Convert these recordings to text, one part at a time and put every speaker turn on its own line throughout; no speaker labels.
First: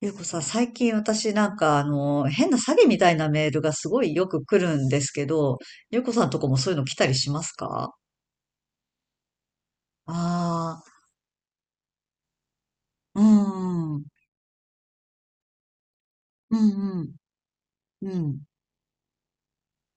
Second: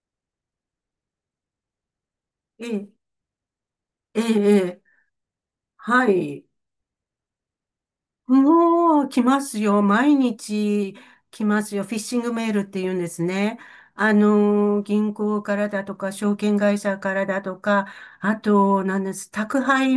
ゆうこさん、最近私なんか変な
え
詐欺
え、
みたいなメールがすごい
ええ、
よく
え
来る
え、
んですけど、ゆう
は
こさんと
い。
こもそういうの来たりしますか？
もう来ますよ。毎
あ、
日来ますよ。フィッシングメールって言うんで
あー、う
すね。
ん、うん、
銀行からだとか、証
う
券会社
ん、
からだとか、
う
あ
ん。
と、なんです、宅配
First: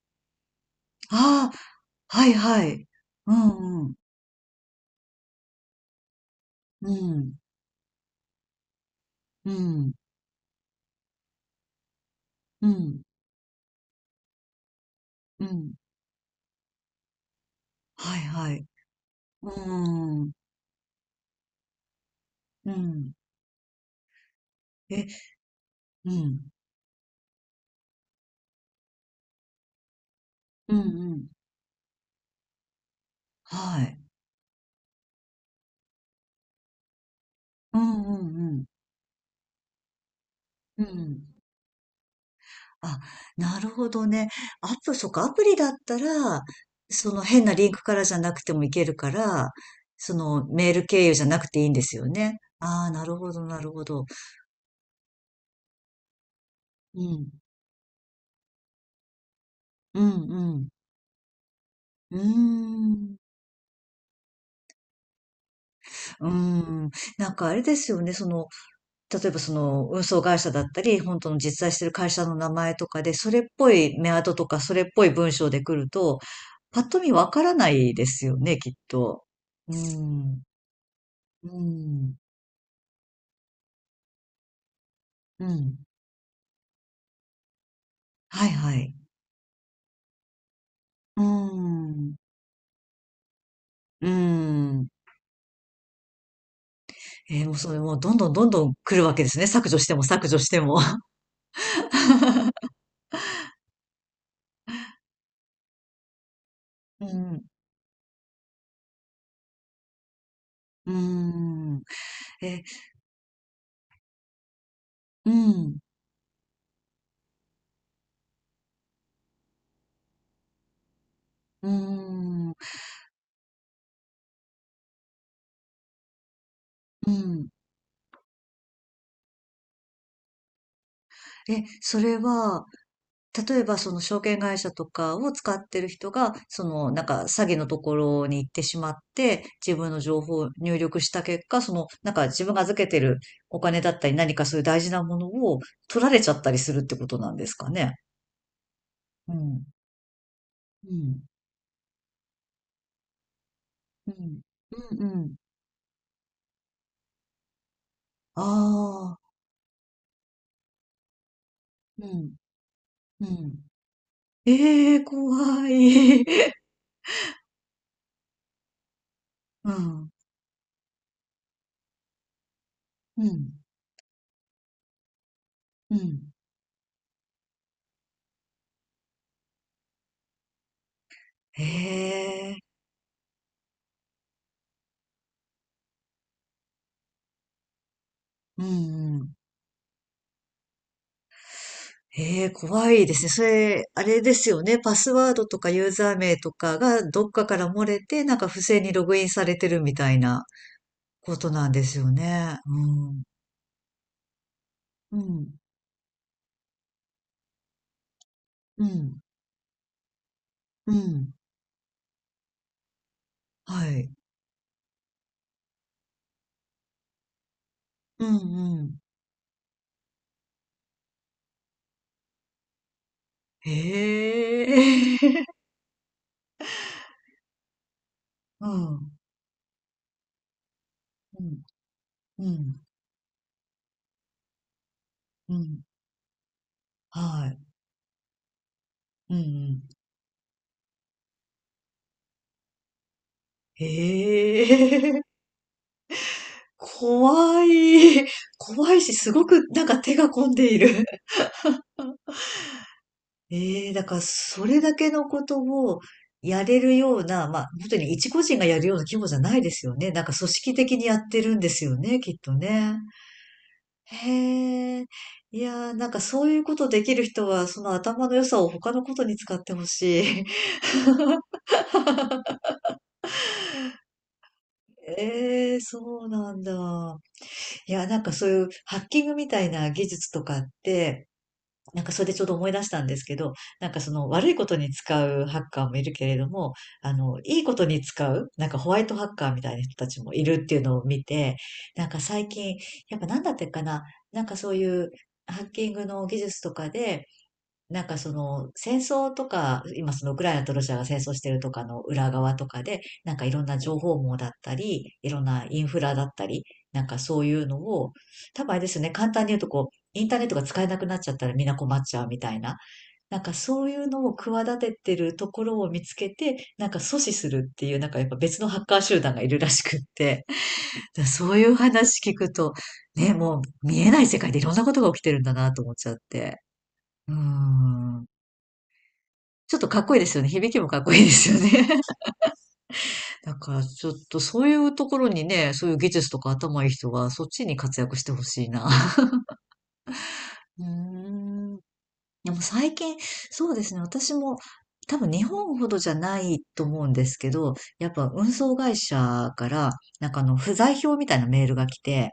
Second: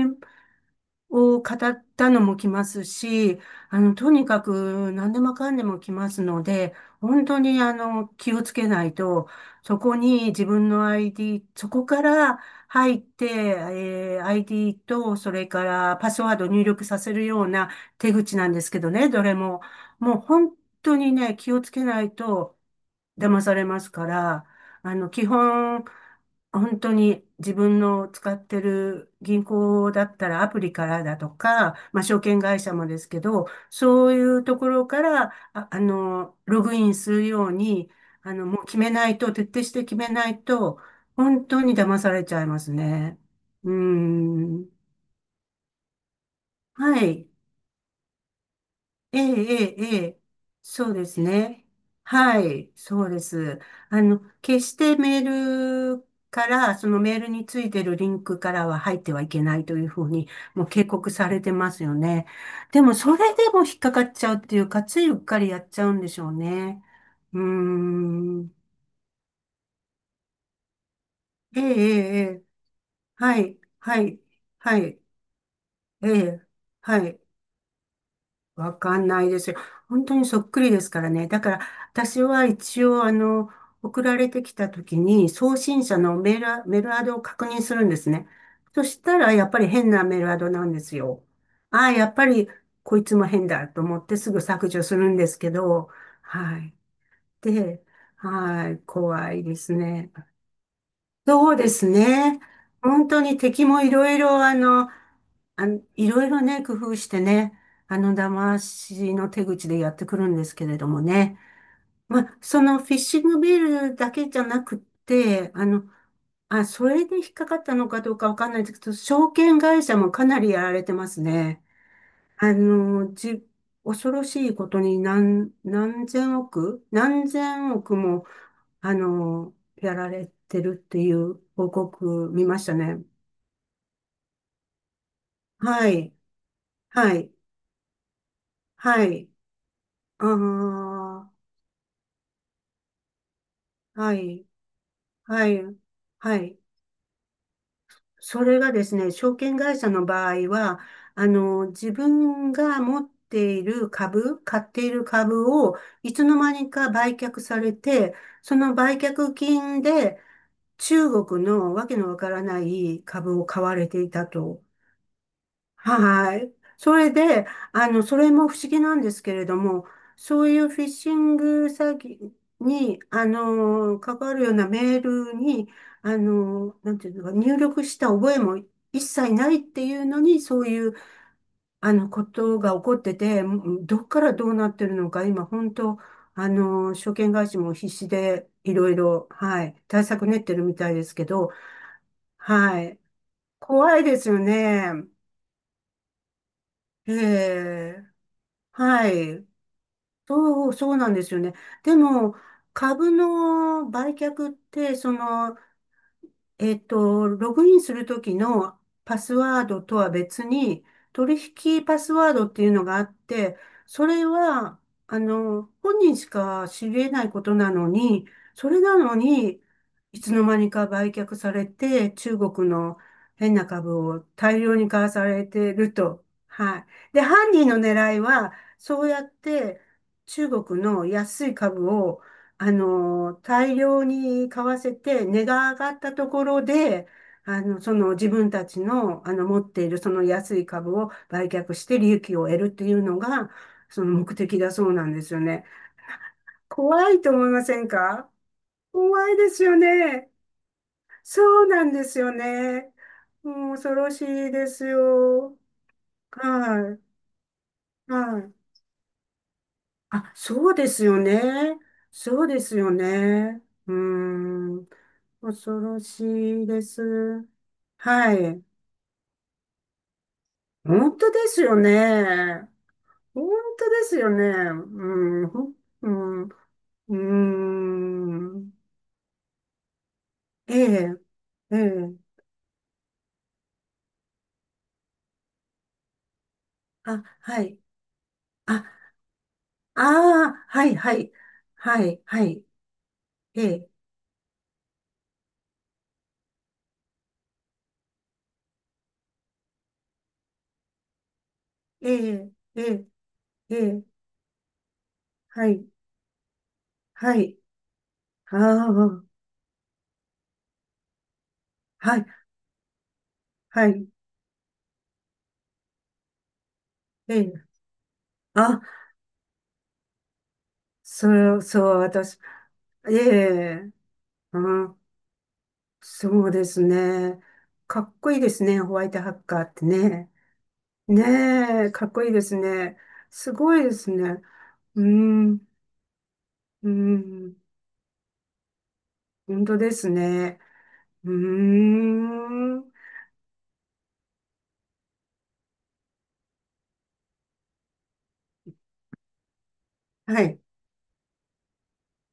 を
あ
語った
あ、
の
はい
も来ま
は
す
い。う
し、
ん、うん、
とにかく何でもかんでも来ますので、本
う
当に気をつけないと、そ
ん、
こに自分の ID、そこから
うん、う
入
ん、
って、ID と、そ
う
れか
ん。
らパスワードを入力させるような手
はい
口な
は
んで
い。
すけどね、どれも。もう
うん、
本当にね、気をつけないと、
うん。
騙されますから、
え、
基本、
うん、
本当に自分の使ってる銀行だったらアプ
う
リ
ん、う
からだ
ん。
とか、まあ、証券会社もですけど、
はい。
そういうところから、あ、ログインするよう
う
に、
ん、う
も
ん、
う決めないと、徹底して決めないと、
うん、うん。
本当に騙されちゃいます
あ、
ね。
なる
うー
ほどね。ア
ん。
プそっか、アプリだったら、
は
その
い。
変なリンクからじゃなくてもいけるか
ええ、
ら、
ええ、え
そ
え、
のメール
そう
経
で
由
す
じゃなくてい
ね。
いんですよね。
はい、
ああ、な
そう
る
で
ほど、な
す。
るほど。
決してメールから、その
う
メール
ん。
についてるリンクからは入ってはいけないという
う
ふうに、
ん、う
もう
ん。
警告されてますよ
う
ね。で
ー
も、
ん。
それでも引っかかっちゃうっていうか、ついうっかりやっちゃうんでし
う
ょ
ー
うね。
ん。なん
うー
かあれですよね、その、
ん。
例えばその運送会社だったり、本当の
ええ、
実在して
え
る会
え、
社の
ええ、
名前とかで、そ
は
れっ
い、
ぽい
は
メ
い、
アドとか、そ
は
れっ
い、
ぽい文章で来る
え
と、
え、
パッと
は
見
い。
わからないですよね、きっ
わかん
と。
ないですよ。
うー
本当にそ
ん。
っくりですからね。だ
うー
から、
ん。
私は一応、送られてきた時に、
う
送
ん。
信者のメールアドを確認するんですね。
はいは
そ
い。
したら、やっぱり変なメールアドなんです
うー
よ。ああ、やっ
ん。
ぱり、こいつも変だと思っ
うー
てすぐ削除
ん。
するんですけど、はい。
えー、もうそれ
で、
もうどんどんどんど
は
ん
い、
来るわけで
怖
す
い
ね。
で
削
す
除しても
ね。
削除しても。
そうですね。本当に敵もいろいろ、いろいろね、工夫
う
して
ん。
ね、騙しの手口でやってくるんですけれ ど
うー
もね。
ん。
まあ、そ
え、
のフィッシングビールだけじゃなくっ
う
て、
ん。
それで引っかかったのかどうかわかんないですけど、証券会社もかなりやられてますね。
うーん。
あの、じ、恐ろしいことに何千億、
う
何
ん。
千億もやられてるっていう
え、
報
それ
告見ま
は、
したね。
例えばその証券会社とかを使って
は
る人
い、
が、そのなん
は
か
い、
詐欺のところに行ってしまっ
はい、
て、自分の情
あ
報を入力した
あ、
結果、そのなんか自分が預けてるお金だった
は
り何か
い、
そういう大事なもの
は
を
い、
取られちゃ
は
ったり
い。
するってことなんですかね？
それがですね、
う
証券
ん。
会社の場合は、
うん。
自分が持っている
うん。
株、買ってい
うん
る
うん。
株を、いつの間にか売却されて、
あ
その売
あ。
却金で中国のわけ
う
のわか
ん。
らない
う
株を
ん。
買われていたと。
ええ、怖い。
はい。それで、それも不思議なんですけれど
う
も、
ん。
そういうフィッシング詐欺に、
うん。
関わるようなメールに、
うん。
なんていうのか、入力した覚えも一切ないっていうのに、そういう、
へ
こと
え。
が起こってて、どっからどうなってるのか、今、本当、証券会社も必死で、
うん
いろい
う
ろ、
ん。
はい、対策練ってるみたいですけど、
へえ、
は
怖
い。
いですね。それ、
怖
あ
いで
れ
す
で
よ
すよね。
ね。
パスワードとかユーザー名とかが
え
どっかから漏れ
え、
て、なんか不正にロ
は
グインさ
い。
れてるみたいな
そうなんです
こ
よ
と
ね。
なんで
で
すよ
も、
ね。う
株
ん。
の売却って、
うん。
ログインするときの
う
パ
ん。
スワードとは別に、
うん。
取引パスワードっていうのがあって、
は
そ
い。
れは、本人しか知れないことなの
う
に、そ
ん
れ
う
な
ん。
のに、いつの間にか売却されて、中国の変な
へ
株を大量に買わ
え。
され てると。はい。で、犯人の狙いは、
う
そう
ん。
やって中国の
う
安い
ん。
株を
うん。
大量に買わせて、値
う
が上
ん。
がったところで、
はい。
その自分たちの、
うんう
持っている
ん。
その安い株を売却して利益を得るっていうのが、その目的だそうな
へ
ん
え。
ですよね。怖いと思い
怖
ません
い。
か？
怖いし、
怖
す
い
ご
です
く
よ
なんか手が
ね。
込んでいる。
そうなんですよね。もう
ええ、
恐
だ
ろ
から
しい
そ
で
れ
す
だけのこ
よ。
とをやれ
は
るよ
い。
うな、まあ、本当に一
は
個
い。
人がやるような規模じゃないですよね。なん
あ、
か組
そ
織
うで
的
す
にや
よ
ってるんで
ね。
すよね、きっ
そう
と
ですよ
ね。
ね。うーん。
へえ。い
恐
やー、
ろ
なんかそういう
しい
こ
で
とで
す。
きる人は、その頭
は
の良さ
い。
を他のことに使ってほしい。
本当ですよね。本当ですよね。うん。
ええ、
う
そう
ん。
な
う
んだ。いや、なんかそう
ー
いう
ん。
ハッキングみたいな技術とかっ
ええ、
て、
え
なんか
え。
それでちょうど思い出したんですけど、なんかその悪いことに使うハッカーもいるけれども、
あ、
い
は
いこ
い。
とに使う、なんか
あ、
ホワイトハッカーみたいな人
あ
たちもいる
あ、
っていう
はい、
のを
は
見
い。
て、
は
なんか
い、は
最
い。
近、やっぱなんだっ
え
てか
え、
な、なんかそういうハッキングの技術とかで、なんかその戦争とか、今そのウクライナとロシアが戦争してるとかの
え
裏
え、
側と
え
かで、
え、
なんかいろん
え
な情
え、
報網だったり、いろんな
は
イ
い、
ンフラだったり、なんか
は
そうい
い。
うのを、
あ
多分あれですよね、
あ、
簡単に言うとこう、インターネットが使えなくなっちゃったらみんな困っち
は
ゃ
い、
うみたいな、なんかそ
は
ういう
い。
のを企ててるところを見つけて、なんか阻止
え
す
え。
るっていう、なんかやっぱ別のハ
あ、
ッカー集団がいるらしくって、だからそう
そう、
いう
そう、
話聞
私、
くと、
え
ね、もう
え、
見えない世界でいろん
う
なこ
ん、
とが起きてるんだなと思っちゃっ
そう
て。
です
うー
ね。かっ
ん。
こいいですね、ホワイトハッカーっ
ちょっ
て
とかっこいいで
ね。
すよね。響きもかっこいいですよ
ね
ね。
え、かっこいいですね。す
だか
ご
ら
いで
ちょ
す
っと
ね。
そういう
う
ところに
ん、
ね、そういう技術とか頭いい
う
人がそっ
ん、
ちに活躍してほしいな。
本当ですね。
うー
うー
ん。でも
ん、
最近、そうですね、私も多分日本ほどじゃないと思うんですけど、やっぱ運送会社から、なんか
は
あの
い、
不在票みたいなメールが来て、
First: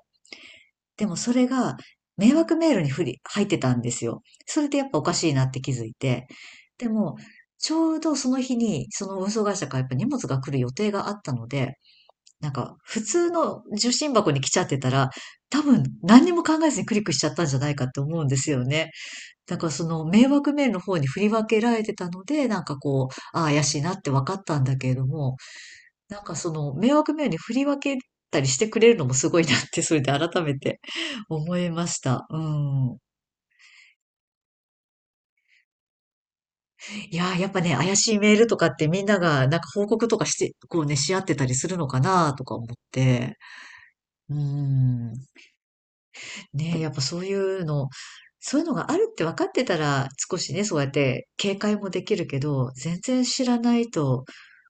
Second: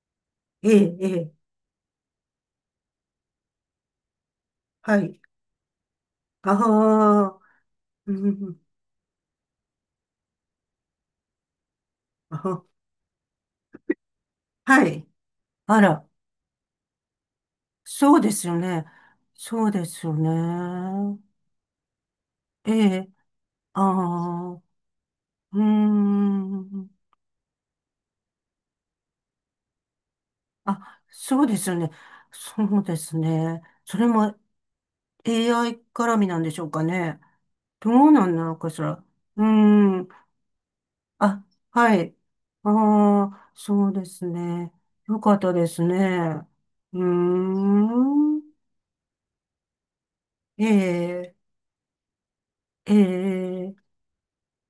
ええ、
で
え
もそ
え、
れが迷惑メールにふり、入ってたんですよ。それでやっぱ
は
おか
い。
しいなって気づいて。でも、
ああ、
ちょう
う
どその日
ん、
に、その運送会社からやっぱ荷物が来る予定があったので、なん
あ、
か普通の受信箱に来ちゃって
は
た
い。
ら、多
あ
分
ら、
何にも考えずにクリックしちゃったんじゃないかって
そ
思
う
うん
で
で
す
す
よ
よ
ね。
ね。だ
そ
か
う
ら
で
その
すよ
迷惑メールの方に
ね。
振り分けられてたので、なん
え
かこ
え、
う、ああ怪し
あ
いなって分かっ
あ、
た
う
んだけれども、
ー
なんかその
ん。
迷惑メールに振り分けたりしてくれるのもすごいなって、それで改めて
あ、そうで
思い
すよ
ま
ね。
した。う
そうで
ん。
すね。それも AI 絡みなんでしょうか
い
ね。
やー、やっぱね、
ど
怪
う
しい
な
メ
ん
ー
な
ル
の
とか
か
っ
し
て
ら。
みんな
うー
がなんか報
ん。
告とかして、こうね、し合ってた
あ、
りするの
は
か
い。
なとか思っ
あ
て。
あ、そうです
う
ね。
ん。
よかったですね。
ね、やっ
う
ぱ
ー
そういうの、
ん。
そういうのがあるって分かってたら少しね、
え
そうやって
え、
警戒もできるけど、
え
全然知らな
え、
いと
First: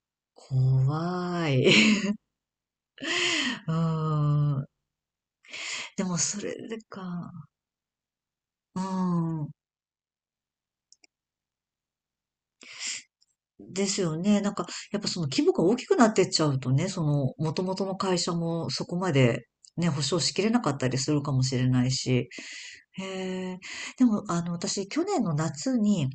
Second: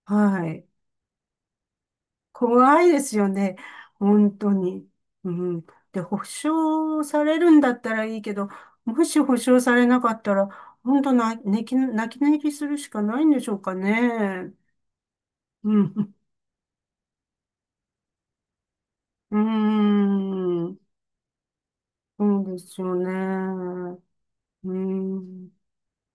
はい。
怖い。
怖いですよね。
う
本当
ん。
に。うん。で、
でも
保
それで
証さ
か。
れるんだったらいいけど、
う
もし保
ん。
証されなかったら、本当な、泣き寝入りするしかないんでしょうか
ですよね。な
ね。
んか、やっぱその規模が大
う
きくなっ
ん。
てっちゃうとね、その、元々の会社もそこま
うー
でね、保証しきれなかっ
ん。
たりするかもしれないし。
そうですよ
へえ。
ね。
でも、
う
私、去年の
ん。
夏に、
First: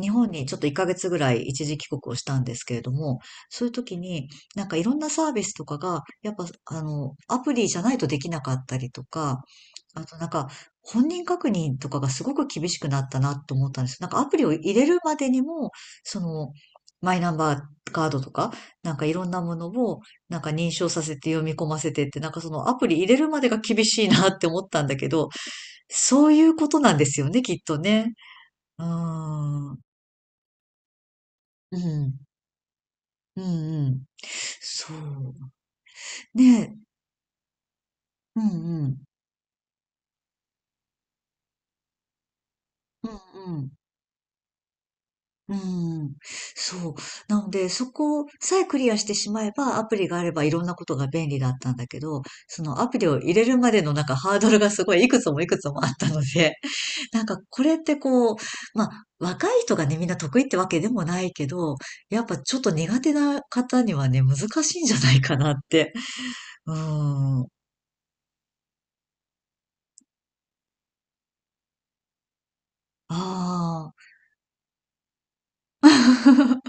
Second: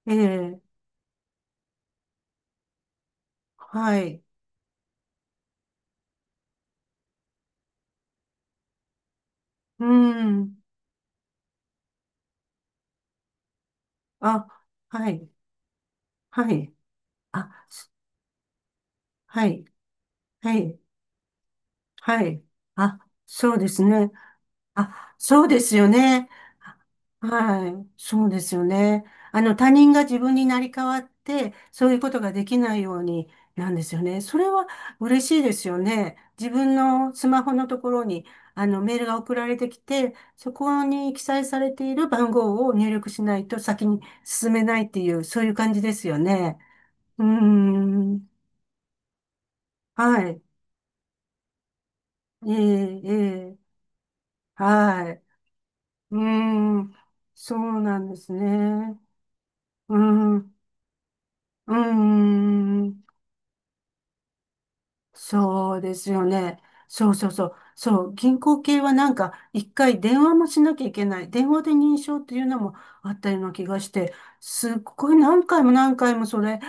日
え
本にちょっ
え。
と1ヶ月ぐらい一時帰国をしたんですけれども、そういう時
はい。
に、なんかいろんなサービスとかが、やっぱ、アプリじゃないとできなかったりとか、
う
あとなんか、
ん。
本人確認とかがすごく厳しくなったなと思ったんです。なんかアプリを
あ、
入れる
は
まで
い。
にも、その、
はい。
マイナンバ
あ、
ーカードとか、なんかいろんな
は
も
い。
のを、なんか
は
認
い。
証させて読み込ませてって、
は
なんか
い。
そのアプリ
あ、
入れるまで
そ
が
うです
厳しい
ね。
なって思ったんだけ
あ、
ど、
そうですよ
そ
ね。
ういうことなんですよね、きっ
は
と
い。
ね。
そうですよ
うー
ね。他
ん。
人が自分になり変わって、
う
そういうこ
ん。
とができないように
うん
なんで
う
すよ
ん。
ね。それは
そ
嬉しい
う。
ですよね。自
ね
分
え。
のスマホのところに、
うんう
メー
ん。
ルが送られてきて、そこに記載されている番号を入
う
力しない
んう
と
ん。
先に進めないっていう、そうい
う
う感じです
ん。
よね。
そう。
うー
なので、そこ
ん。
さえクリアしてしまえば、アプリが
は
あれ
い。
ばいろんなことが便利だったんだけど、
え
そのアプ
え、
リ
え
を入れる
え、
までのなんかハードルがすごいい
は
く
い。
つもいくつもあった
う
ので、
ーん。
なんか
そ
これっ
う
て
なんで
こ
す
う、まあ、
ね。
若い人が
う
ね、みんな
ん、
得意っ
う
てわけでもないけど、やっ
ー
ぱちょっと
ん、
苦手な方にはね、難しいんじゃないかなっ
そう
て。
ですよね。
う
そうそう
ーん。あ
そう。そう、銀行系はなんか、一回電話もしなきゃいけない。電話で認証っていうのもあったような気がし
あ、
て、すっごい何回も何回もそれ、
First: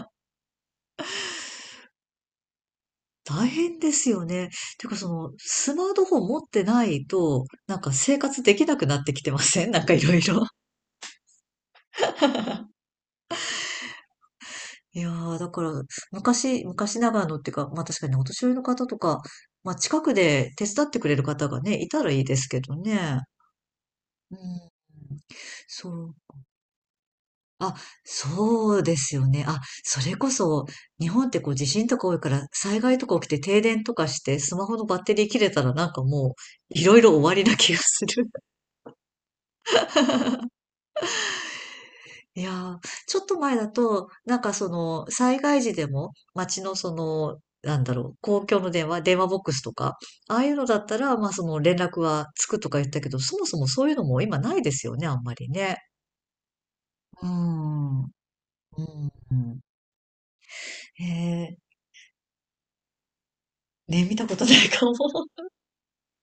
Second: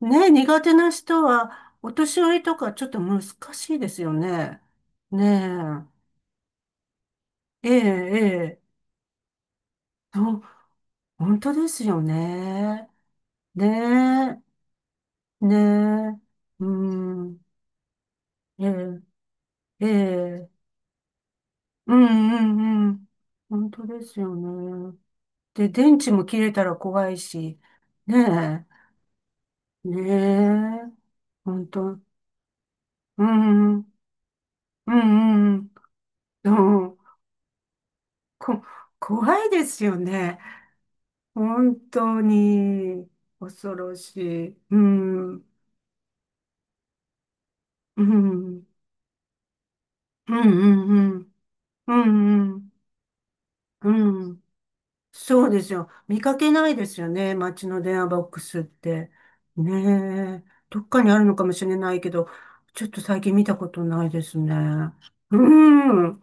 ね、苦手な人は、お年寄りとかちょっと難
大
し
変
いで
で
す
す
よ
よね。
ね。
てかその、
ね
スマートフォン持ってないと、
え、え
な
え、
んか生活で
ええ、
きなくなってきてませんなんかいろい
そう、
ろ。
本当ですよね。ね
いやー、
え、
だ
ね
から、
え、う
昔ながらの
ん、
っていうか、まあ確かにねお年寄りの
え
方と
え、
か、まあ
え
近く
え。
で手伝ってくれる方がね、い
う
た
ん
らいいですけど
うんうん。
ね。
本当です
う
よ
ん。
ね。で、
そ
電池
う。
も切れたら怖いし、
あ、
ね
そうですよね。あ、
え、
それこそ、
ねえ、
日本ってこう地
本
震と
当、
か多いから、災害とか
う
起きて停
ん、う
電
ん、
とかして、スマホの
う
バッテリー切れ
ん、
たらなんかも
うん
う、い
う
ろ
ん
いろ終わりな気がする。
こ、怖いですよね。本当
いやー、
に、
ちょっと前だ
恐ろ
と、
し
なん
い。
かそ
う
の、
ん、う
災
ん、
害時でも、街のその、なんだ
う
ろう、公共
ん、
の電話ボックスとか、
う
あ
ん、
あいうのだったら、
う
まあ
ん、
その連
う
絡はつくと
ん、
か言ったけど、そもそもそう
う
いうのも
ん、う
今
ん、
ないですよね、あんま
そ
り
うです
ね。
よ。見かけないですよ
うー
ね。街の電
ん。
話
う
ボックスって。
ん。
ねえ。どっか
へ
にあるのかも
え、
しれないけど、ちょっと最近見たこと
ね、
ない
見
で
たこ
す
とな
ね。
いかも。
うん。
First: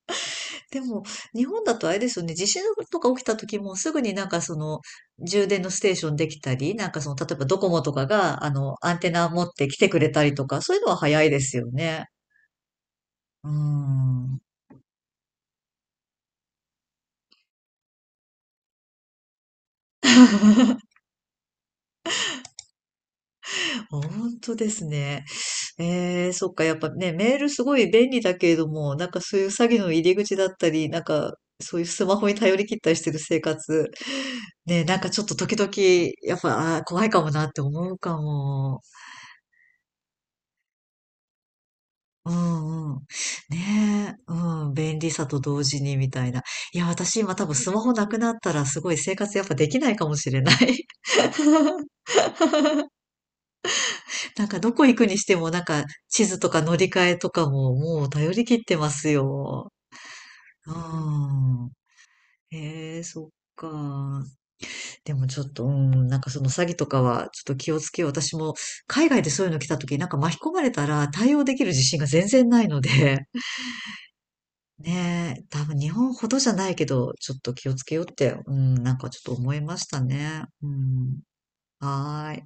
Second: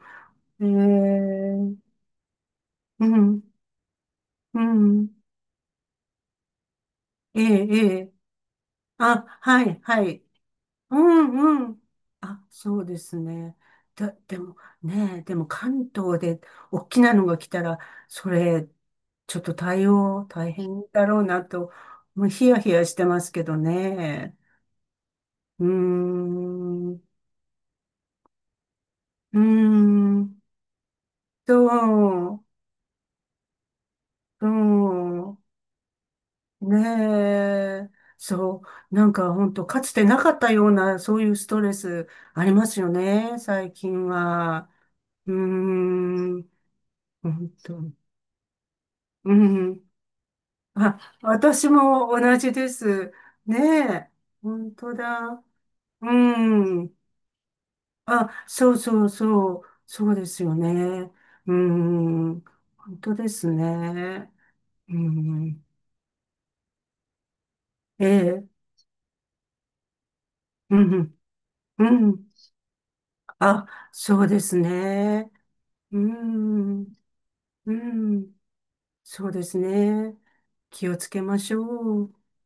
え
でも、
え、
日本だとあれですよね、地震と
う
か起きた
ん。
時もすぐになんかそ
う
の、
ん。
充電のステーションできたり、なんかその、例え
え
ばド
え、
コ
え
モとか
え。
が、アンテ
あ、
ナ持っ
は
て来
い、
てく
は
れた
い。
りとか、そういうの
う
は早いです
ん
よ
うん。
ね。
あ、そうです
うー
ね。だ、で
ん。
もね、でも関東で大きなのが来たら、それ、ちょっと対応大変だろうなと、もうヒヤヒヤしてますけど
本
ね。
当ですね。
うー
えー、そっか、やっぱ
ん、う
ね、メールすごい便利だけれども、なんかそ
ー
ういう詐欺の入り口
ん、
だったり、なんか、
そ
そういうスマホに
う、
頼り切ったりしてる生活、
う
ね、なんかちょっと
ん、
時々、やっぱ、あ
ね
ー、怖いかもなって
え、
思うか
そ
も。
う、なんか本当かつてなかったような、そういうストレス
う
ありますよ
んうん。
ね、最近
ねえ、う
は。
ん、便利さ
うー
と同時にみたいな。
ん。
いや、私今多
本
分スマ
当、
ホなくなったらすごい生
う
活やっぱでき
ん。
ないかもしれない。
あ、私も同じです。ねえ、
なんかど
本
こ
当
行くにして
だ。
もなんか
う
地図とか乗り
ん。
換えとかももう
あ、
頼り切っ
そ
て
う
ま
そ
す
うそう。
よ。
そうですよ
う
ね。う
ん。
ん。
へ
本
え、
当
そっ
です
か。
ね。う
でもちょっと、
ん。
うん、なんかその詐欺とかはちょっと気をつけ
え
よう。私
え。
も海外でそういうの来た時なんか巻き込まれ
う
たら
ん。
対応できる自
う
信が全
ん。
然ないので。
あ、そうですね。
ねえ、多分日
う
本ほどじゃないけ
ん。
ど、ちょっと気
う
をつけようって、
ん。
うん、なんかち
そう
ょっと
で
思
す
いました
ね。
ね。う
気をつ
ん、
けましょう。
はーい。